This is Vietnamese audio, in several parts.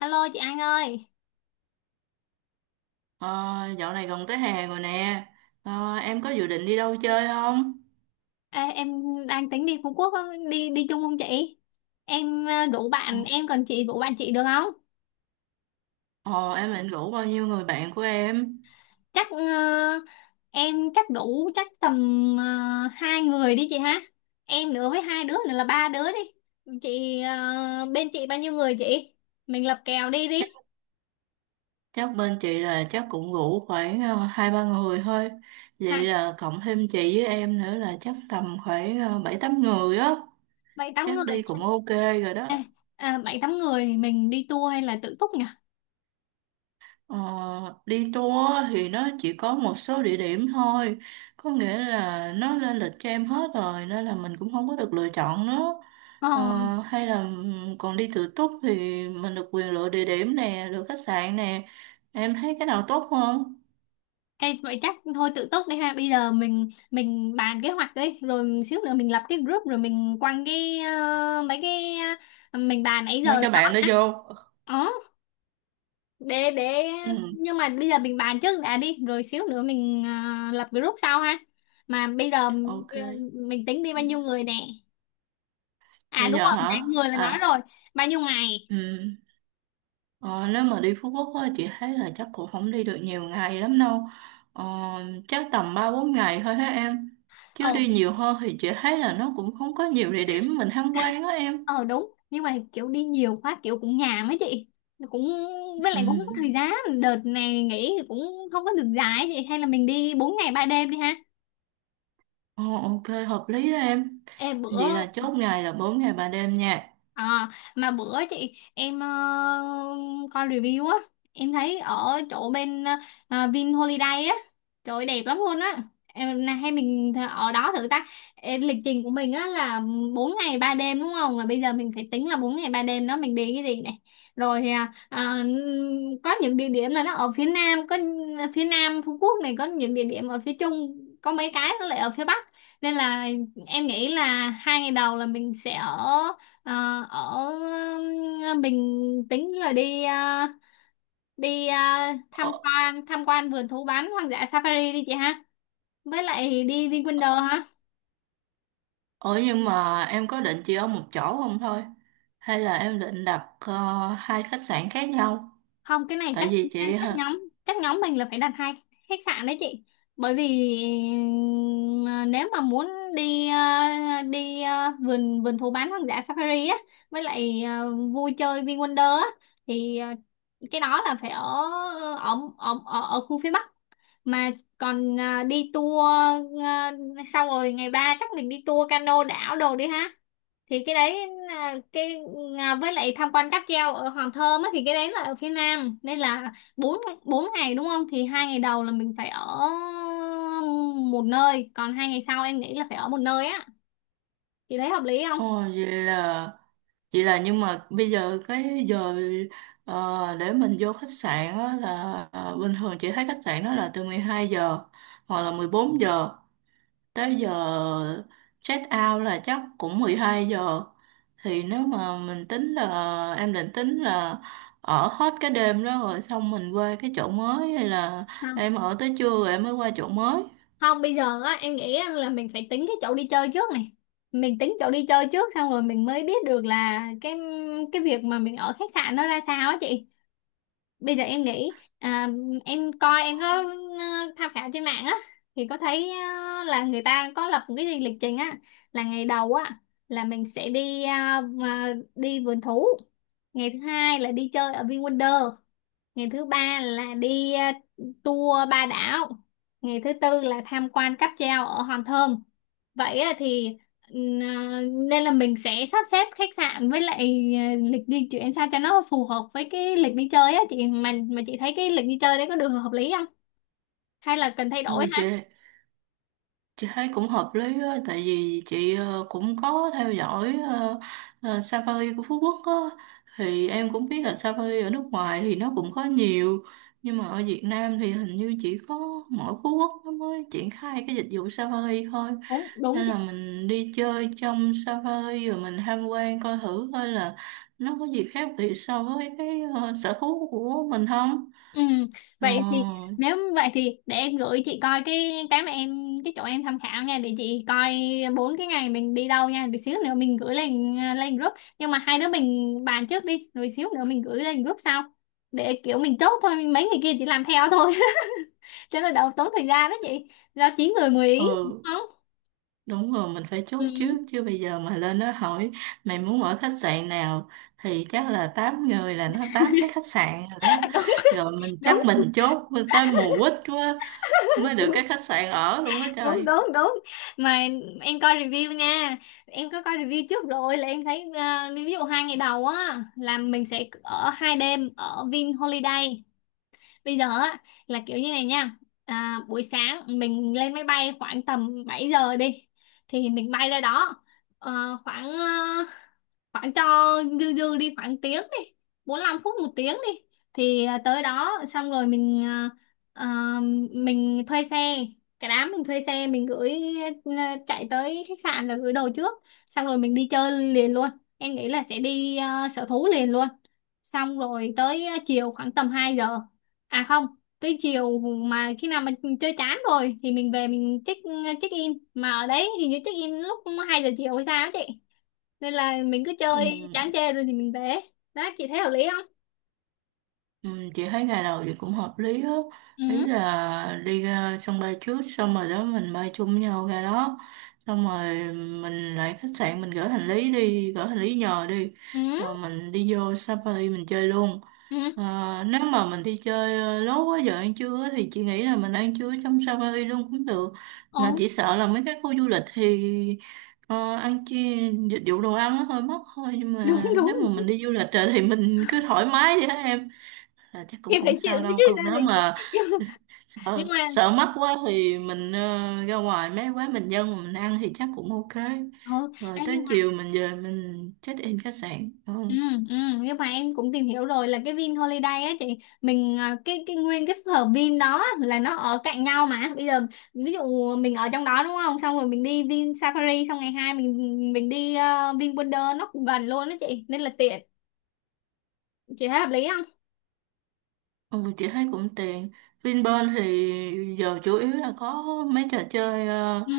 Alo chị An ơi. Ờ, Dạo này gần tới hè rồi nè. Em có dự định đi đâu chơi không? Ê, em đang tính đi Phú Quốc á, đi đi chung không chị? Em đủ Ờ, bạn, em còn chị đủ bạn chị được không? ờ, em định rủ bao nhiêu người bạn của em? Chắc em chắc đủ chắc tầm ờ, hai người đi chị ha. Em nữa với hai đứa nữa là ba đứa đi. Chị bên chị bao nhiêu người chị? Mình lập kèo đi Chắc, đi. chắc bên chị là chắc cũng rủ khoảng hai ba người thôi. Vậy Hả? là cộng thêm chị với em nữa là chắc tầm khoảng bảy tám người á. Bảy tám Chắc người. đi cũng ok rồi đó. Ê, bảy tám người mình đi tour hay là tự túc nhỉ? Ờ, Đi tour thì nó chỉ có một số địa điểm thôi, có nghĩa là nó lên lịch cho em hết rồi nên là mình cũng không có được lựa chọn nữa. Ờ. ờ, Hay là còn đi tự túc thì mình được quyền lựa địa điểm nè, lựa khách sạn nè. Em thấy cái nào tốt không? Ê, vậy chắc thôi tự túc đi ha. Bây giờ mình bàn kế hoạch đi rồi xíu nữa mình lập cái group rồi mình quăng cái mấy cái mình bàn nãy Mấy giờ các lên đó bạn đó nhá. vô. Ờ, để Ừ, nhưng mà bây giờ mình bàn trước đã đi rồi xíu nữa mình lập group sau ha. Mà bây giờ ok. mình tính đi bao nhiêu người nè. À Bây đúng giờ rồi hả? nãy người là nói À, rồi. Bao nhiêu ngày? ừ. Ờ, Nếu mà đi Phú Quốc á, chị thấy là chắc cũng không đi được nhiều ngày lắm đâu. Ờ, Chắc tầm ba bốn ngày thôi hả em. Chứ Ồ, đi nhiều hơn thì chị thấy là nó cũng không có nhiều địa điểm mình tham quan á em. ờ đúng nhưng mà kiểu đi nhiều quá kiểu cũng nhàm ấy chị, cũng với Ừ. lại cũng không có thời gian. Đợt này nghỉ thì cũng không có được dài ấy chị, hay là mình đi 4 ngày 3 đêm đi ha. Ờ, ok, hợp lý đó em. Ê bữa, Vậy là chốt ngày là 4 ngày 3 đêm nha. À, mà bữa chị em coi review á, em thấy ở chỗ bên Vin Holiday á, trời ơi, đẹp lắm luôn á. Em này hay mình ở đó thử ta. Ê, lịch trình của mình á là 4 ngày 3 đêm đúng không, là bây giờ mình phải tính là 4 ngày 3 đêm đó mình đi cái gì này. Rồi thì, có những địa điểm là nó ở phía nam, có phía nam Phú Quốc này, có những địa điểm ở phía trung, có mấy cái nó lại ở phía bắc. Nên là em nghĩ là 2 ngày đầu là mình sẽ ở. Ờ, ở mình tính là đi tham Ờ, quan tham quan vườn thú bán hoang dã safari đi chị ha, với lại đi đi Wonder ha. ờ, nhưng mà em có định chỉ ở một chỗ không thôi? Hay là em định đặt hai khách sạn khác nhau? Không cái này Tại chắc, vì chị... hả? Chắc nhóm mình là phải đặt hai khách sạn đấy chị, bởi vì nếu mà muốn đi ờ, đi vườn vườn thú bán hoang dã safari á với lại vui chơi VinWonder á, thì cái đó là phải ở ở khu phía Bắc. Mà còn đi tour, à, xong rồi ngày ba chắc mình đi tour cano đảo đồ đi ha, thì cái đấy là cái, với lại tham quan cáp treo ở Hòn Thơm á thì cái đấy là ở phía Nam, nên là bốn bốn ngày đúng không, thì 2 ngày đầu là mình phải ở một nơi, còn 2 ngày sau em nghĩ là phải ở một nơi á, thì thấy hợp lý không? Ồ, Vậy là nhưng mà bây giờ cái giờ để mình vô khách sạn á, là bình thường chị thấy khách sạn đó là từ 12 giờ hoặc là 14 giờ tới giờ check out là chắc cũng 12 giờ. Thì nếu mà mình tính là em định tính là ở hết cái đêm đó rồi xong mình qua cái chỗ mới, hay là em ở tới trưa rồi em mới qua chỗ mới. Không, bây giờ á em nghĩ á, là mình phải tính cái chỗ đi chơi trước này, mình tính chỗ đi chơi trước xong rồi mình mới biết được là cái việc mà mình ở khách sạn nó ra sao á chị. Bây giờ em nghĩ em coi em có tham khảo trên mạng á thì có thấy là người ta có lập một cái gì lịch trình á. Là ngày đầu á là mình sẽ đi ờ, mà đi vườn thú. Ngày thứ hai là đi chơi ở VinWonder. Ngày thứ ba là đi tour ba đảo. Ngày thứ tư là tham quan cáp treo ở Hòn Thơm. Vậy á thì ừm, ờ, nên là mình sẽ sắp xếp khách sạn với lại lịch di chuyển sao cho nó phù hợp với cái lịch đi chơi á chị, mà chị thấy cái lịch đi chơi đấy có được hợp lý không, hay là cần thay đổi Ừ hả? chị. Chị thấy cũng hợp lý á, tại vì chị cũng có theo dõi Safari của Phú Quốc á, thì em cũng biết là Safari ở nước ngoài thì nó cũng có nhiều, nhưng mà ở Việt Nam thì hình như chỉ có mỗi Phú Quốc nó mới triển khai cái dịch vụ Safari thôi. Đúng đúng. Nên là mình đi chơi trong Safari rồi mình tham quan coi thử coi là nó có gì khác biệt so với cái sở thú của mình không. Ừ, Ờ, vậy thì nếu vậy thì để em gửi chị coi cái mà em cái chỗ em tham khảo nha, để chị coi bốn cái ngày mình đi đâu nha, để xíu nữa mình gửi lên lên group. Nhưng mà hai đứa mình bàn trước đi rồi xíu nữa mình gửi lên group sau, để kiểu mình chốt thôi mấy người kia chỉ làm theo thôi. Cho nó đỡ tốn thời gian đó chị, do chín người mười ý đúng ừ. không. Đúng rồi, mình phải chốt trước Ừ. chứ bây giờ mà lên nó hỏi mày muốn ở khách sạn nào thì chắc là 8 người là nó 8 cái khách sạn rồi đó. Rồi mình Đúng chắc mình chốt tới mùa quýt quá mới được đúng cái khách sạn ở luôn á đúng trời. đúng đúng. Mà em coi review nha, em có coi review trước rồi là em thấy ví dụ 2 ngày đầu á là mình sẽ ở 2 đêm ở Vin Holiday. Bây giờ á là kiểu như này nha. À, buổi sáng mình lên máy bay khoảng tầm 7 giờ đi, thì mình bay ra đó. Ờ, khoảng khoảng cho dư dư đi khoảng tiếng đi, 45 phút 1 tiếng đi, thì tới đó xong rồi à, mình thuê xe. Cái đám mình thuê xe mình gửi, chạy tới khách sạn là gửi đồ trước, xong rồi mình đi chơi liền luôn. Em nghĩ là sẽ đi sở thú liền luôn, xong rồi tới chiều khoảng tầm 2 giờ. À không, tới chiều mà khi nào mà chơi chán rồi thì mình về mình check in, mà ở đấy hình như check in lúc 2 giờ chiều hay sao á chị, nên là mình cứ Ừ. chơi chán chê rồi thì mình về đó. Chị thấy hợp lý không? Ừ, chị thấy ngày đầu thì cũng hợp lý á. Ý Ừ, là đi ra sân bay trước xong rồi đó mình bay chung với nhau ra đó, xong rồi mình lại khách sạn mình gửi hành lý, đi gửi hành lý nhờ đi, ừ, rồi mình đi vô Safari mình chơi luôn. ừ, Nếu mà mình đi chơi lố quá giờ ăn trưa á, thì chị nghĩ là mình ăn trưa trong Safari luôn cũng được, mà ừ. chỉ sợ là mấy cái khu du lịch thì ăn chi dịch vụ đồ ăn nó hơi mắc thôi, nhưng Đúng mà đúng nếu mà đúng, mình đi du lịch rồi thì mình cứ thoải mái vậy đó em, là chắc thì cũng phải không chịu sao đấy đâu. chứ ra Còn nếu thì. mà Nhưng sợ mà, sợ mắc quá thì mình ra ngoài mấy quán bình dân mà mình ăn thì chắc cũng ok. ừ. Ê, Rồi nhưng tới mà, chiều mình về mình check in khách sạn đúng ừ, không? ừ, nhưng mà em cũng tìm hiểu rồi là cái Vin Holiday á chị, mình cái nguyên cái phở Vin đó là nó ở cạnh nhau. Mà bây giờ ví dụ mình ở trong đó đúng không, xong rồi mình đi Vin Safari, xong ngày hai mình đi Vin Wonder, nó cũng gần luôn đó chị, nên là tiện. Chị thấy hợp lý không? Ừ, chị thấy cũng tiện. Vinpearl thì giờ chủ yếu là có mấy trò chơi Ừ,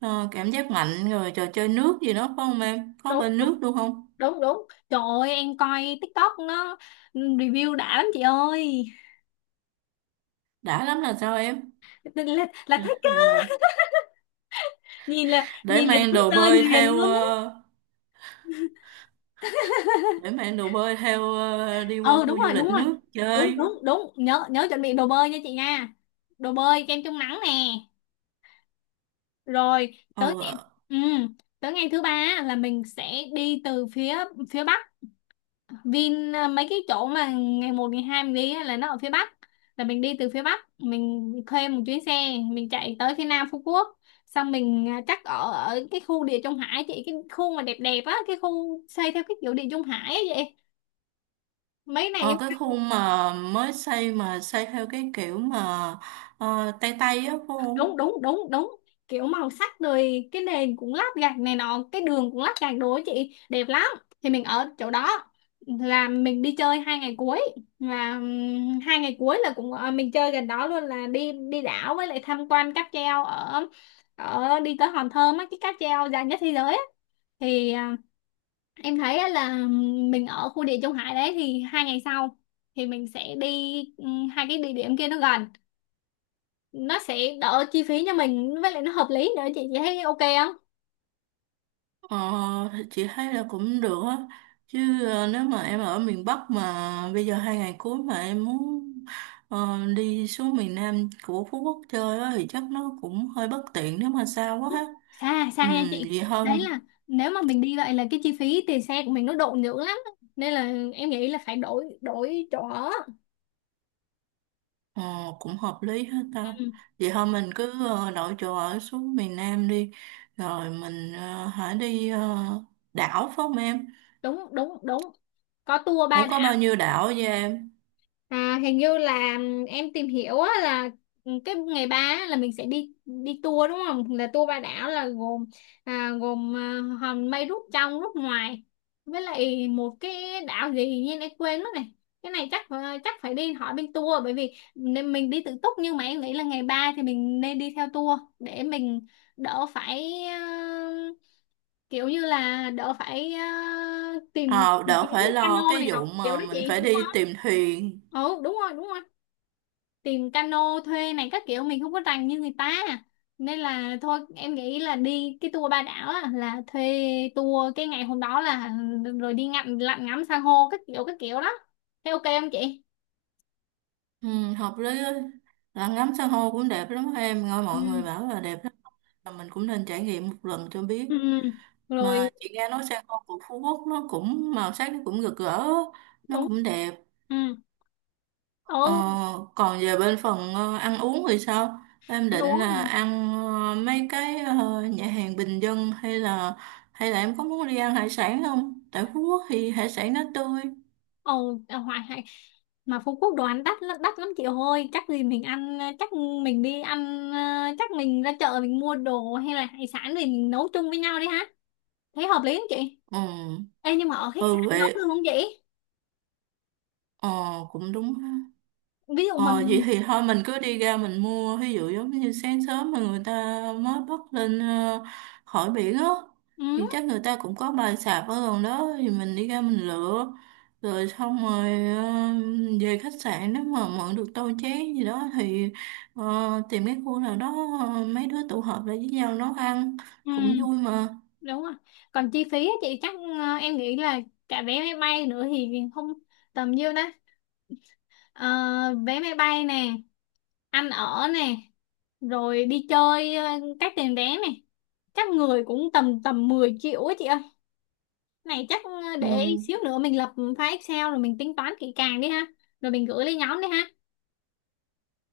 cảm giác mạnh, rồi trò chơi nước gì đó phải không, em có đúng bên nước luôn không? đúng đúng, trời ơi em coi TikTok nó review đã lắm chị ơi, Đã lắm là sao em? Là Ừ, thích á. ừ. Nhìn là để nhìn là mang đứng đồ chơi bơi liền theo luôn á. ờ, để mang đồ bơi theo đi qua Ừ đúng khu du rồi lịch đúng rồi, nước đúng chơi. đúng đúng, nhớ nhớ chuẩn bị đồ bơi nha chị nha, đồ bơi kem chống nắng nè. Rồi ờ tới, ừ, tới ngày thứ ba á, là mình sẽ đi từ phía phía bắc Vin, mấy cái chỗ mà ngày một ngày 2 mình đi á, là nó ở phía Bắc, là mình đi từ phía Bắc mình thuê một chuyến xe mình chạy tới phía Nam Phú Quốc. Xong mình chắc ở ở cái khu Địa Trung Hải chị, cái khu mà đẹp đẹp á, cái khu xây theo cái kiểu Địa Trung Hải á vậy mấy ờ này. cái khu mà mới xây mà xây theo cái kiểu mà Tây Tây á phải không? Đúng đúng đúng đúng, kiểu màu sắc rồi cái nền cũng lát gạch này nọ, cái đường cũng lát gạch đồ ấy chị, đẹp lắm. Thì mình ở chỗ đó là mình đi chơi 2 ngày cuối. Và 2 ngày cuối là cũng mình chơi gần đó luôn, là đi đi đảo với lại tham quan cáp treo ở ở đi tới Hòn Thơm á, cái cáp treo dài nhất thế giới á. Thì em thấy á là mình ở khu địa Trung Hải đấy, thì 2 ngày sau thì mình sẽ đi hai cái địa điểm kia nó gần, nó sẽ đỡ chi phí cho mình với lại nó hợp lý nữa chị. Chị thấy ok không? ờ thì chị thấy là cũng được á. Chứ nếu mà em ở miền Bắc mà bây giờ hai ngày cuối mà em muốn đi xuống miền Nam của Phú Quốc chơi á thì chắc nó cũng hơi bất tiện nếu mà xa quá ha. Xa Ừ, xa nha chị. vậy Đấy thôi. là nếu mà mình đi vậy là cái chi phí tiền xe của mình nó độ nhiều lắm, nên là em nghĩ là phải đổi đổi chỗ ở. ờ Cũng hợp lý hết ta. Ừ, Vậy thôi mình cứ đổi chỗ ở xuống miền Nam đi. Rồi mình hãy đi đảo phải không em? đúng đúng đúng. Có tour Ủa ba. có bao nhiêu đảo vậy em? À, hình như là em tìm hiểu á, là cái ngày ba á, là mình sẽ đi đi tour đúng không? Là tour ba đảo là gồm, gồm hòn mây rút trong rút ngoài, với lại một cái đảo gì như em quên mất này. Cái này chắc chắc phải đi hỏi bên tour, bởi vì nên mình đi tự túc nhưng mà em nghĩ là ngày ba thì mình nên đi theo tour để mình đỡ phải kiểu như là đỡ phải tìm Ờ, Đỡ kiếm phải lo cano cái này vụ nọ kiểu mà đó mình chị phải đúng đi không? tìm thuyền. Ừ đúng rồi đúng rồi, tìm cano thuê này các kiểu mình không có rành như người ta. Nên là thôi em nghĩ là đi cái tour ba đảo á, là thuê tour cái ngày hôm đó là rồi đi ngắm lặn ngắm san hô các kiểu đó. Thế ok không chị? Ừ, hợp lý á. Là ngắm san hô cũng đẹp lắm em. Nghe Ừ, mọi người bảo là đẹp lắm. Mà mình cũng nên trải nghiệm một lần cho biết. ừ, ừ. Mà Rồi. chị nghe nói san hô của Phú Quốc nó cũng màu sắc, nó cũng rực rỡ. Nó Đúng. cũng đẹp. Ừ, Ờ, ừ. Còn về bên phần ăn uống thì sao? Em Ăn định uống là hả? ăn mấy cái nhà hàng bình dân, hay là em có muốn đi ăn hải sản không? Tại Phú Quốc thì hải sản nó tươi. Ồ ừ, hoài hay mà Phú Quốc đồ ăn đắt lắm, đắt lắm chị ơi, chắc gì mình ăn, chắc mình đi ăn chắc mình ra chợ mình mua đồ hay là hải sản thì mình nấu chung với nhau đi ha. Thấy hợp lý không chị? Ừ, Ê, nhưng mà ở khách ừ sạn nấu vậy. luôn không vậy? Ờ, Cũng đúng ha. Ví dụ mà, Ờ, Vậy thì thôi mình cứ đi ra mình mua, ví dụ giống như sáng sớm mà người ta mới bắt lên khỏi biển á, thì ừ, chắc người ta cũng có bài sạp ở gần đó, thì mình đi ra mình lựa rồi xong rồi về khách sạn, nếu mà mượn được tô chén gì đó thì tìm cái khu nào đó mấy đứa tụ họp lại với nhau nấu ăn ừ, cũng vui mà. đúng rồi. Còn chi phí á chị chắc em nghĩ là cả vé máy bay nữa thì không tầm nhiêu đó. Ờ, vé máy bay nè, ăn ở nè, rồi đi chơi các tiền vé nè. Chắc người cũng tầm tầm 10 triệu á chị ơi. Này chắc để Ừ, xíu nữa mình lập file Excel rồi mình tính toán kỹ càng đi ha. Rồi mình gửi lên nhóm đi ha.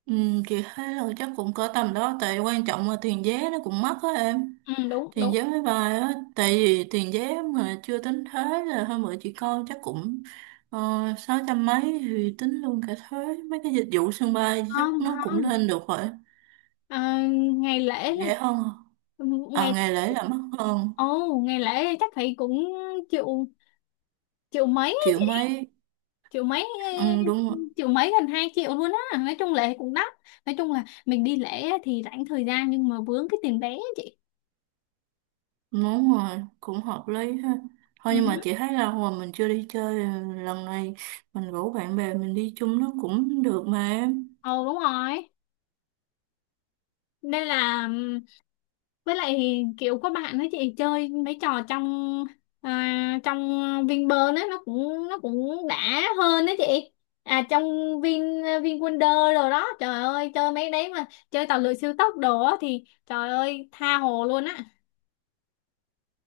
ừ, chị thấy là chắc cũng cỡ tầm đó, tại quan trọng là tiền vé nó cũng mắc á em. Ừ đúng Tiền đúng. giáo với bài á, tại vì tiền giáo mà chưa tính thuế là hơn bữa chị coi chắc cũng ờ, 600 mấy. Thì tính luôn cả thuế mấy cái dịch vụ sân bay chắc Không nó cũng không. lên được rồi. Ờ, ngày lễ là Rẻ hơn à? À, ngày. ngày lễ là mắc hơn Ồ, ngày lễ chắc phải cũng triệu, triệu mấy, triệu mấy. triệu mấy Ừ, đúng rồi, triệu mấy gần 2 triệu luôn á, nói chung lễ cũng đắt, nói chung là mình đi lễ á thì rảnh thời gian nhưng mà vướng cái tiền vé á chị. đúng rồi, cũng hợp lý ha. Ừ. Thôi nhưng mà chị thấy lâu rồi mình chưa đi chơi, lần này mình rủ bạn bè mình đi chung nó cũng được mà em. Ồ đúng rồi, nên là, với lại kiểu có bạn nói chị chơi mấy trò trong trong Vinpearl á nó cũng đã hơn đó chị, à trong Vin VinWonder rồi đó, trời ơi chơi mấy đấy mà chơi tàu lượn siêu tốc đồ á thì trời ơi tha hồ luôn á.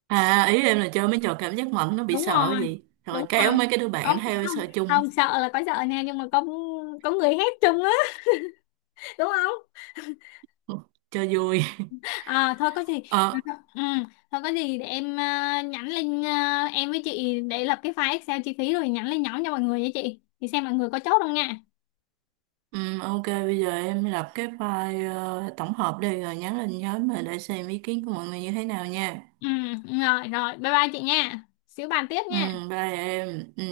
À, ý em là chơi mấy trò cảm giác mạnh nó bị Đúng sợ rồi gì rồi đúng kéo rồi, mấy cái đứa có bạn theo không, sợ chung không sợ là có sợ nha, nhưng mà có người hét chung á đúng không. cho vui. À, thôi có gì. ờ Ừ, ừ, thôi có gì để em nhắn lên em với chị để lập cái file Excel chi phí rồi nhắn lên nhóm cho mọi người nha chị, thì xem mọi người có chốt không nha. Ok, bây giờ em lập cái file tổng hợp đi rồi nhắn lên nhóm mà để xem ý kiến của mọi người như thế nào nha. Ừ, rồi rồi bye bye chị nha, xíu bàn tiếp Ừ, nha. bye em, ừ.